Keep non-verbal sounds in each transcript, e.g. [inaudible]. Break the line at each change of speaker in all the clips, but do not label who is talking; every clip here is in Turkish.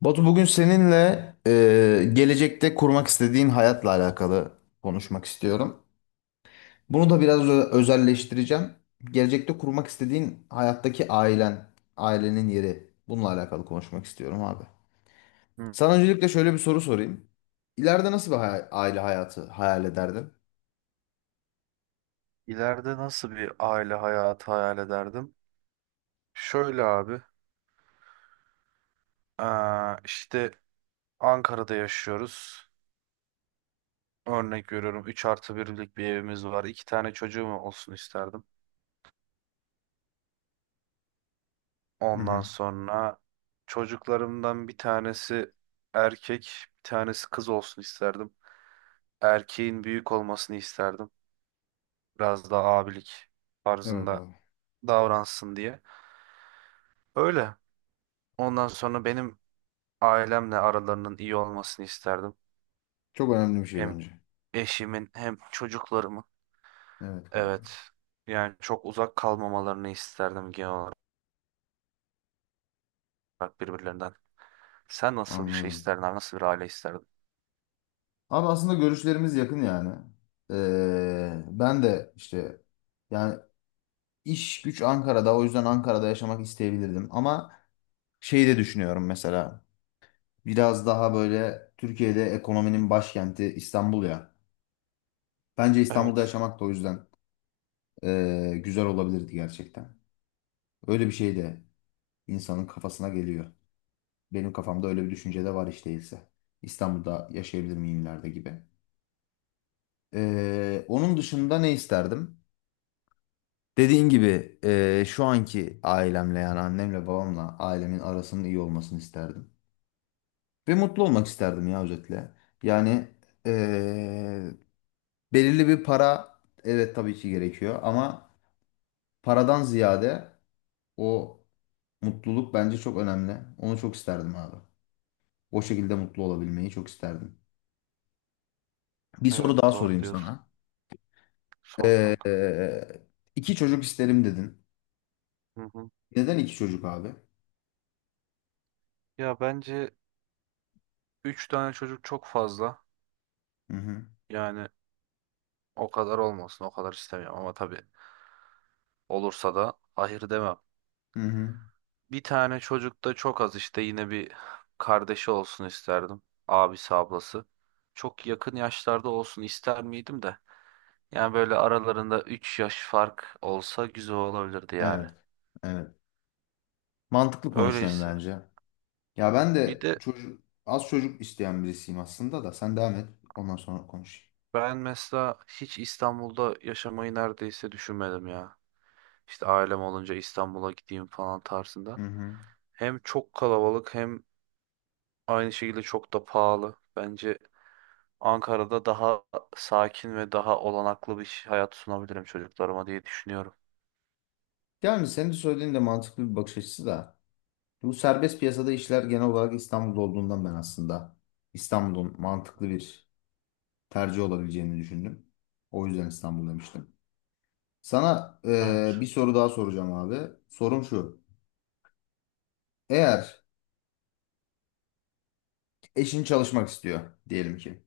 Batu bugün seninle gelecekte kurmak istediğin hayatla alakalı konuşmak istiyorum. Bunu da biraz özelleştireceğim. Gelecekte kurmak istediğin hayattaki ailen, ailenin yeri. Bununla alakalı konuşmak istiyorum abi.
Hı.
Sana öncelikle şöyle bir soru sorayım. İleride nasıl bir aile hayatı hayal ederdin?
İleride nasıl bir aile hayatı hayal ederdim? Şöyle abi, işte Ankara'da yaşıyoruz. Örnek veriyorum, 3 artı birlik bir evimiz var. İki tane çocuğum olsun isterdim.
Hı
Ondan
hı.
sonra çocuklarımdan bir tanesi erkek, bir tanesi kız olsun isterdim. Erkeğin büyük olmasını isterdim. Biraz daha abilik
Evet
tarzında
abi.
davransın diye. Öyle. Ondan sonra benim ailemle aralarının iyi olmasını isterdim.
Çok önemli bir şey
Hem
bence.
eşimin hem çocuklarımın,
Evet kanka.
evet, yani çok uzak kalmamalarını isterdim genel olarak birbirlerinden. Sen nasıl bir şey
Anladım.
isterdin abi? Nasıl bir aile isterdin?
Abi aslında görüşlerimiz yakın yani. Ben de işte yani İş güç Ankara'da. O yüzden Ankara'da yaşamak isteyebilirdim. Ama şeyi de düşünüyorum mesela. Biraz daha böyle Türkiye'de ekonominin başkenti İstanbul ya. Bence İstanbul'da
Evet.
yaşamak da o yüzden güzel olabilirdi gerçekten. Öyle bir şey de insanın kafasına geliyor. Benim kafamda öyle bir düşünce de var hiç değilse. İstanbul'da yaşayabilir miyim ileride gibi. Onun dışında ne isterdim? Dediğin gibi şu anki ailemle yani annemle babamla ailemin arasının iyi olmasını isterdim. Ve mutlu olmak isterdim ya özetle. Yani eee, belirli bir para evet tabii ki gerekiyor ama paradan ziyade o mutluluk bence çok önemli. Onu çok isterdim abi. O şekilde mutlu olabilmeyi çok isterdim. Bir soru
Evet,
daha
doğru
sorayım
diyorsun.
sana.
Sor kanka.
Eee iki çocuk isterim dedin.
Hı hı.
Neden iki çocuk abi?
Ya bence 3 tane çocuk çok fazla.
Hı hı.
Yani o kadar olmasın, o kadar istemiyorum ama tabii olursa da hayır demem.
Hı hı.
Bir tane çocuk da çok az, işte yine bir kardeşi olsun isterdim. Abisi ablası. Çok yakın yaşlarda olsun ister miydim de. Yani böyle aralarında 3 yaş fark olsa güzel olabilirdi yani.
Evet, evet. Mantıklı konuşuyorsun
Öyleyse.
bence. Ya ben
Bir
de
de
çocuk az çocuk isteyen birisiyim aslında da sen devam et ondan sonra konuşayım.
ben mesela hiç İstanbul'da yaşamayı neredeyse düşünmedim ya. İşte ailem olunca İstanbul'a gideyim falan tarzında.
Hı hı.
Hem çok kalabalık hem aynı şekilde çok da pahalı. Bence Ankara'da daha sakin ve daha olanaklı bir hayat sunabilirim çocuklarıma diye düşünüyorum.
Yani senin de söylediğin de mantıklı bir bakış açısı da bu serbest piyasada işler genel olarak İstanbul'da olduğundan ben aslında İstanbul'un mantıklı bir tercih olabileceğini düşündüm. O yüzden İstanbul demiştim. Sana
Evet.
bir soru daha soracağım abi. Sorum şu. Eğer eşin çalışmak istiyor diyelim ki.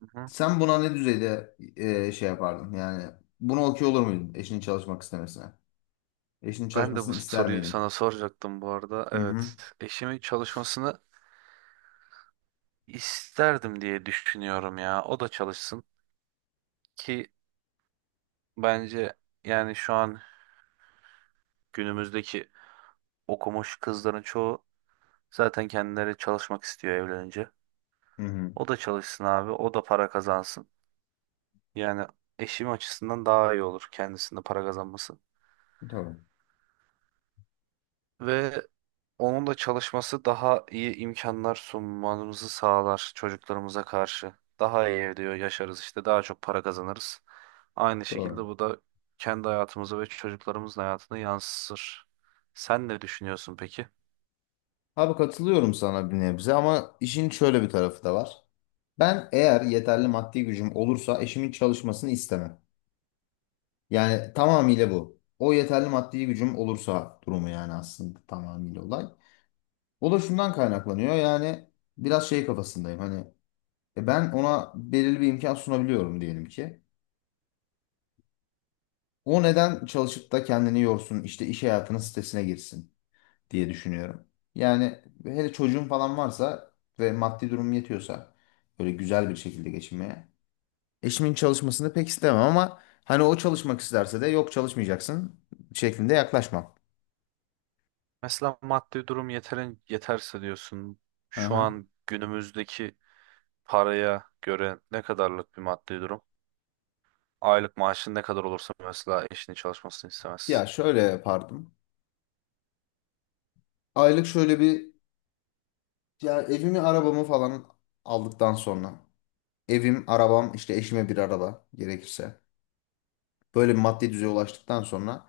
Hı hı.
Sen buna ne düzeyde şey yapardın? Yani bunu okey olur muydun eşinin çalışmak istemesine? Eşinin
Ben de bu
çalışmasını ister
soruyu
miydin?
sana soracaktım bu arada.
Hı hı.
Evet. Eşimin çalışmasını İsterdim diye düşünüyorum ya. O da çalışsın ki, bence, yani şu an günümüzdeki okumuş kızların çoğu zaten kendileri çalışmak istiyor evlenince.
Hı hı.
O da çalışsın abi, o da para kazansın. Yani eşim açısından daha iyi olur kendisinde para kazanması.
Tamam.
Ve onun da çalışması daha iyi imkanlar sunmamızı sağlar çocuklarımıza karşı. Daha iyi diyor yaşarız, işte daha çok para kazanırız. Aynı şekilde
Doğru.
bu da kendi hayatımıza ve çocuklarımızın hayatını yansır. Sen ne düşünüyorsun peki?
Abi katılıyorum sana bir nebze ama işin şöyle bir tarafı da var. Ben eğer yeterli maddi gücüm olursa eşimin çalışmasını istemem. Yani tamamıyla bu. O yeterli maddi gücüm olursa durumu yani aslında tamamıyla olay. O da şundan kaynaklanıyor yani biraz şey kafasındayım hani ben ona belirli bir imkan sunabiliyorum diyelim ki. O neden çalışıp da kendini yorsun işte iş hayatının stresine girsin diye düşünüyorum. Yani hele çocuğum falan varsa ve maddi durumum yetiyorsa böyle güzel bir şekilde geçinmeye. Eşimin çalışmasını pek istemem ama hani o çalışmak isterse de yok çalışmayacaksın şeklinde yaklaşmam.
Mesela maddi durum yeterin yeterse diyorsun. Şu
Aha.
an günümüzdeki paraya göre ne kadarlık bir maddi durum? Aylık maaşın ne kadar olursa mesela eşinin çalışmasını
Ya
istemezsin.
şöyle yapardım. Aylık şöyle bir ya evimi arabamı falan aldıktan sonra evim arabam işte eşime bir araba gerekirse böyle bir maddi düzeye ulaştıktan sonra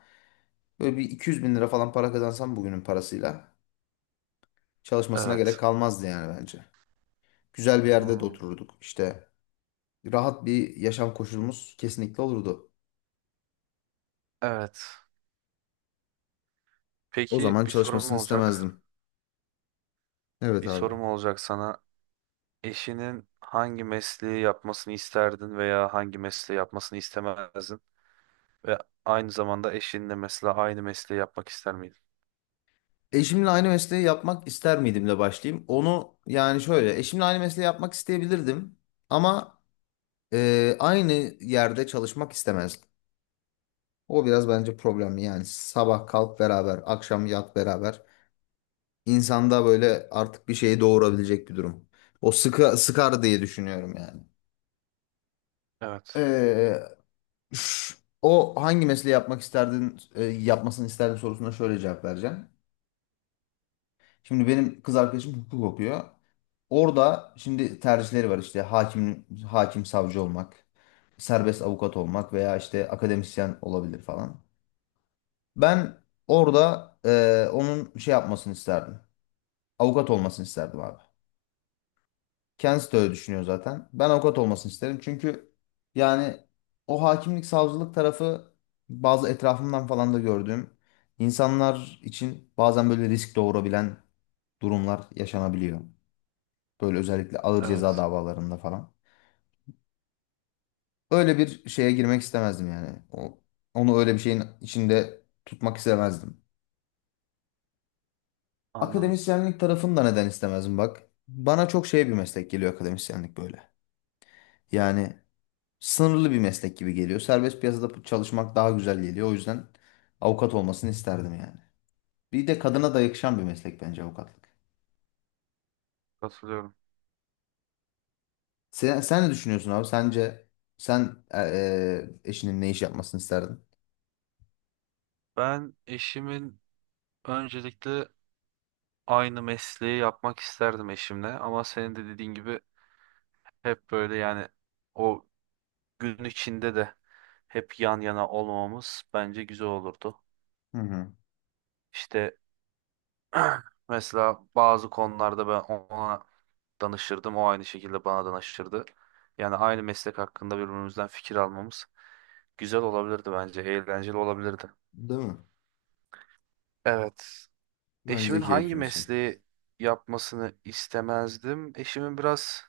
böyle bir 200 bin lira falan para kazansam bugünün parasıyla çalışmasına gerek
Evet.
kalmazdı yani bence. Güzel bir yerde de
Hmm.
otururduk. İşte rahat bir yaşam koşulumuz kesinlikle olurdu.
Evet.
O
Peki,
zaman
bir sorum
çalışmasını
olacak.
istemezdim. Evet
Bir
abi.
sorum olacak sana. Eşinin hangi mesleği yapmasını isterdin veya hangi mesleği yapmasını istemezdin? Ve aynı zamanda eşinle mesela aynı mesleği yapmak ister miydin?
Eşimle aynı mesleği yapmak ister miydimle başlayayım. Onu yani şöyle eşimle aynı mesleği yapmak isteyebilirdim ama aynı yerde çalışmak istemezdim. O biraz bence problemli yani sabah kalk beraber akşam yat beraber insanda böyle artık bir şeyi doğurabilecek bir durum. O sıkar diye düşünüyorum yani.
Evet,
Ee, O hangi mesleği yapmak isterdin, yapmasını isterdin sorusuna şöyle cevap vereceğim. Şimdi benim kız arkadaşım hukuk okuyor. Orada şimdi tercihleri var işte hakim, hakim savcı olmak, serbest avukat olmak veya işte akademisyen olabilir falan. Ben orada onun şey yapmasını isterdim. Avukat olmasını isterdim abi. Kendisi de öyle düşünüyor zaten. Ben avukat olmasını isterim. Çünkü yani o hakimlik savcılık tarafı bazı etrafımdan falan da gördüğüm insanlar için bazen böyle risk doğurabilen durumlar yaşanabiliyor. Böyle özellikle ağır ceza
evet.
davalarında falan. Öyle bir şeye girmek istemezdim yani. Onu öyle bir şeyin içinde tutmak istemezdim.
Anladım.
Akademisyenlik tarafını da neden istemezdim bak. Bana çok şey bir meslek geliyor akademisyenlik böyle. Yani sınırlı bir meslek gibi geliyor. Serbest piyasada çalışmak daha güzel geliyor. O yüzden avukat olmasını isterdim yani. Bir de kadına da yakışan bir meslek bence avukatlık.
Katılıyorum.
Sen ne düşünüyorsun abi? Sence sen eşinin ne iş yapmasını isterdin?
Ben eşimin öncelikle aynı mesleği yapmak isterdim eşimle ama senin de dediğin gibi hep böyle, yani o gün içinde de hep yan yana olmamamız bence güzel olurdu.
Hı hı.
İşte [clears throat] mesela bazı konularda ben ona danışırdım. O aynı şekilde bana danışırdı. Yani aynı meslek hakkında birbirimizden fikir almamız güzel olabilirdi bence. Eğlenceli olabilirdi.
Değil mi?
Evet.
Bence
Eşimin
de
hangi
keyifli bir şey.
mesleği yapmasını istemezdim? Eşimin biraz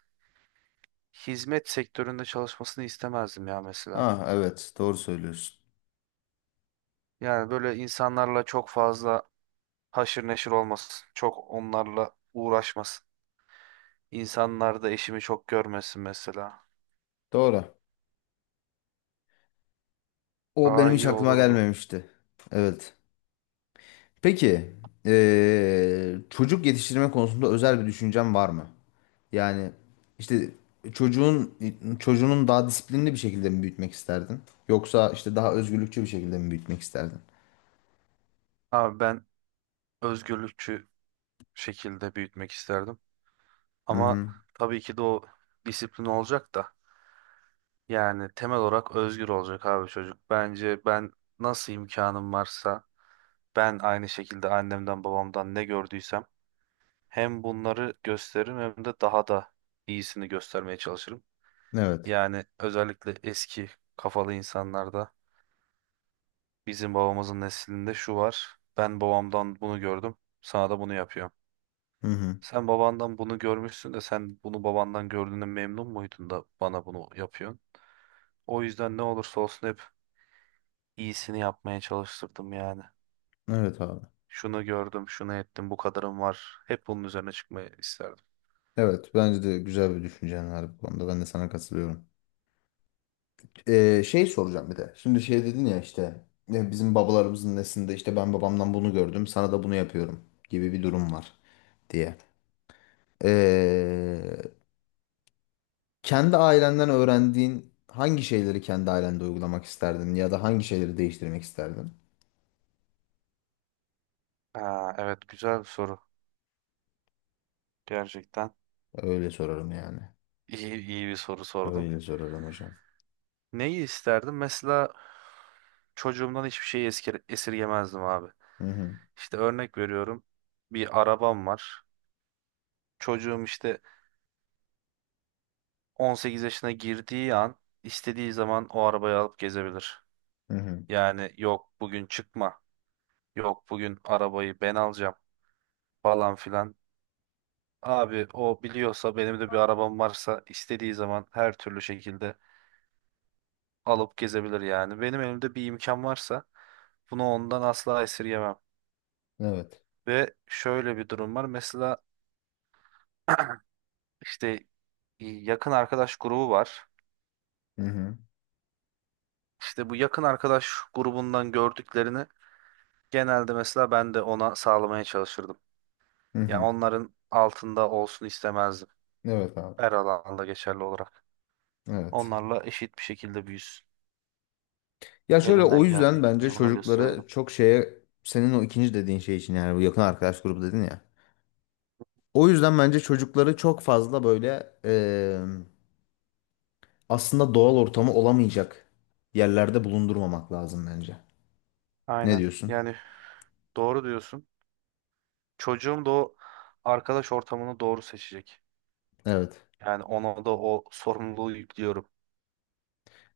hizmet sektöründe çalışmasını istemezdim ya mesela.
Ha evet doğru söylüyorsun.
Yani böyle insanlarla çok fazla haşır neşir olmasın. Çok onlarla uğraşmasın. İnsanlar da eşimi çok görmesin mesela.
Doğru. O
Daha
benim hiç
iyi
aklıma
olurdu.
gelmemişti. Evet. Peki çocuk yetiştirme konusunda özel bir düşüncen var mı? Yani işte çocuğun çocuğunun daha disiplinli bir şekilde mi büyütmek isterdin? Yoksa işte daha özgürlükçü bir şekilde mi büyütmek isterdin?
Abi ben özgürlükçü şekilde büyütmek isterdim.
Hı
Ama
hı.
tabii ki de o disiplin olacak da. Yani temel olarak özgür olacak abi çocuk. Bence ben nasıl imkanım varsa, ben aynı şekilde annemden babamdan ne gördüysem hem bunları gösteririm hem de daha da iyisini göstermeye çalışırım.
Evet.
Yani özellikle eski kafalı insanlarda, bizim babamızın neslinde şu var: ben babamdan bunu gördüm, sana da bunu yapıyorum.
Hı hı.
Sen babandan bunu görmüşsün de sen bunu babandan gördüğüne memnun muydun da bana bunu yapıyorsun? O yüzden ne olursa olsun hep iyisini yapmaya çalıştırdım yani.
Evet abi.
Şunu gördüm, şunu ettim, bu kadarım var. Hep bunun üzerine çıkmayı isterdim.
Evet bence de güzel bir düşüncen var bu konuda. Ben de sana katılıyorum. Şey soracağım bir de. Şimdi şey dedin ya işte ya bizim babalarımızın neslinde işte ben babamdan bunu gördüm sana da bunu yapıyorum gibi bir durum var diye. Ee, Kendi ailenden öğrendiğin hangi şeyleri kendi ailende uygulamak isterdin ya da hangi şeyleri değiştirmek isterdin?
Ha, evet, güzel bir soru. Gerçekten
Öyle sorarım yani.
iyi bir soru sordun.
Öyle sorarım hocam.
Neyi isterdim? Mesela çocuğumdan hiçbir şeyi esirgemezdim abi.
Hı hı.
İşte örnek veriyorum. Bir arabam var. Çocuğum işte 18 yaşına girdiği an istediği zaman o arabayı alıp gezebilir.
Hı hı.
Yani yok bugün çıkma, yok bugün arabayı ben alacağım falan filan. Abi o biliyorsa benim de bir arabam varsa istediği zaman her türlü şekilde alıp gezebilir yani. Benim elimde bir imkan varsa bunu ondan asla esirgemem.
Evet.
Ve şöyle bir durum var. Mesela [clears throat] işte yakın arkadaş grubu var.
Hı hı.
İşte bu yakın arkadaş grubundan gördüklerini genelde mesela ben de ona sağlamaya çalışırdım.
Hı
Ya
hı.
onların altında olsun istemezdim.
Evet abi.
Her alanda geçerli olarak.
Evet.
Onlarla eşit bir şekilde büyüsün.
Ya şöyle o
Elimden
yüzden bence
geldiğince bunları gösterirdim.
çocukları çok şeye senin o ikinci dediğin şey için yani bu yakın arkadaş grubu dedin ya. O yüzden bence çocukları çok fazla böyle aslında doğal ortamı olamayacak yerlerde bulundurmamak lazım bence. Ne
Aynen.
diyorsun?
Yani doğru diyorsun. Çocuğum da o arkadaş ortamını doğru seçecek.
Evet.
Yani ona da o sorumluluğu yüklüyorum.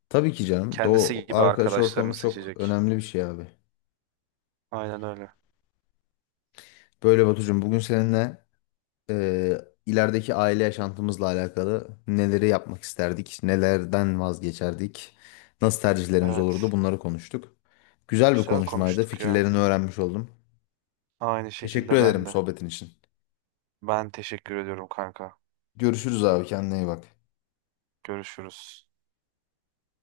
Tabii ki canım. O
Kendisi gibi
arkadaş
arkadaşlarını
ortamı çok
seçecek.
önemli bir şey abi.
Aynen öyle.
Böyle Batucuğum bugün seninle e, ilerideki aile yaşantımızla alakalı neleri yapmak isterdik, nelerden vazgeçerdik, nasıl tercihlerimiz
Evet.
olurdu bunları konuştuk. Güzel bir
Güzel
konuşmaydı.
konuştuk ya.
Fikirlerini öğrenmiş oldum.
Aynı
Teşekkür
şekilde
ederim
ben de.
sohbetin için.
Ben teşekkür ediyorum kanka.
Görüşürüz abi kendine iyi bak.
Görüşürüz.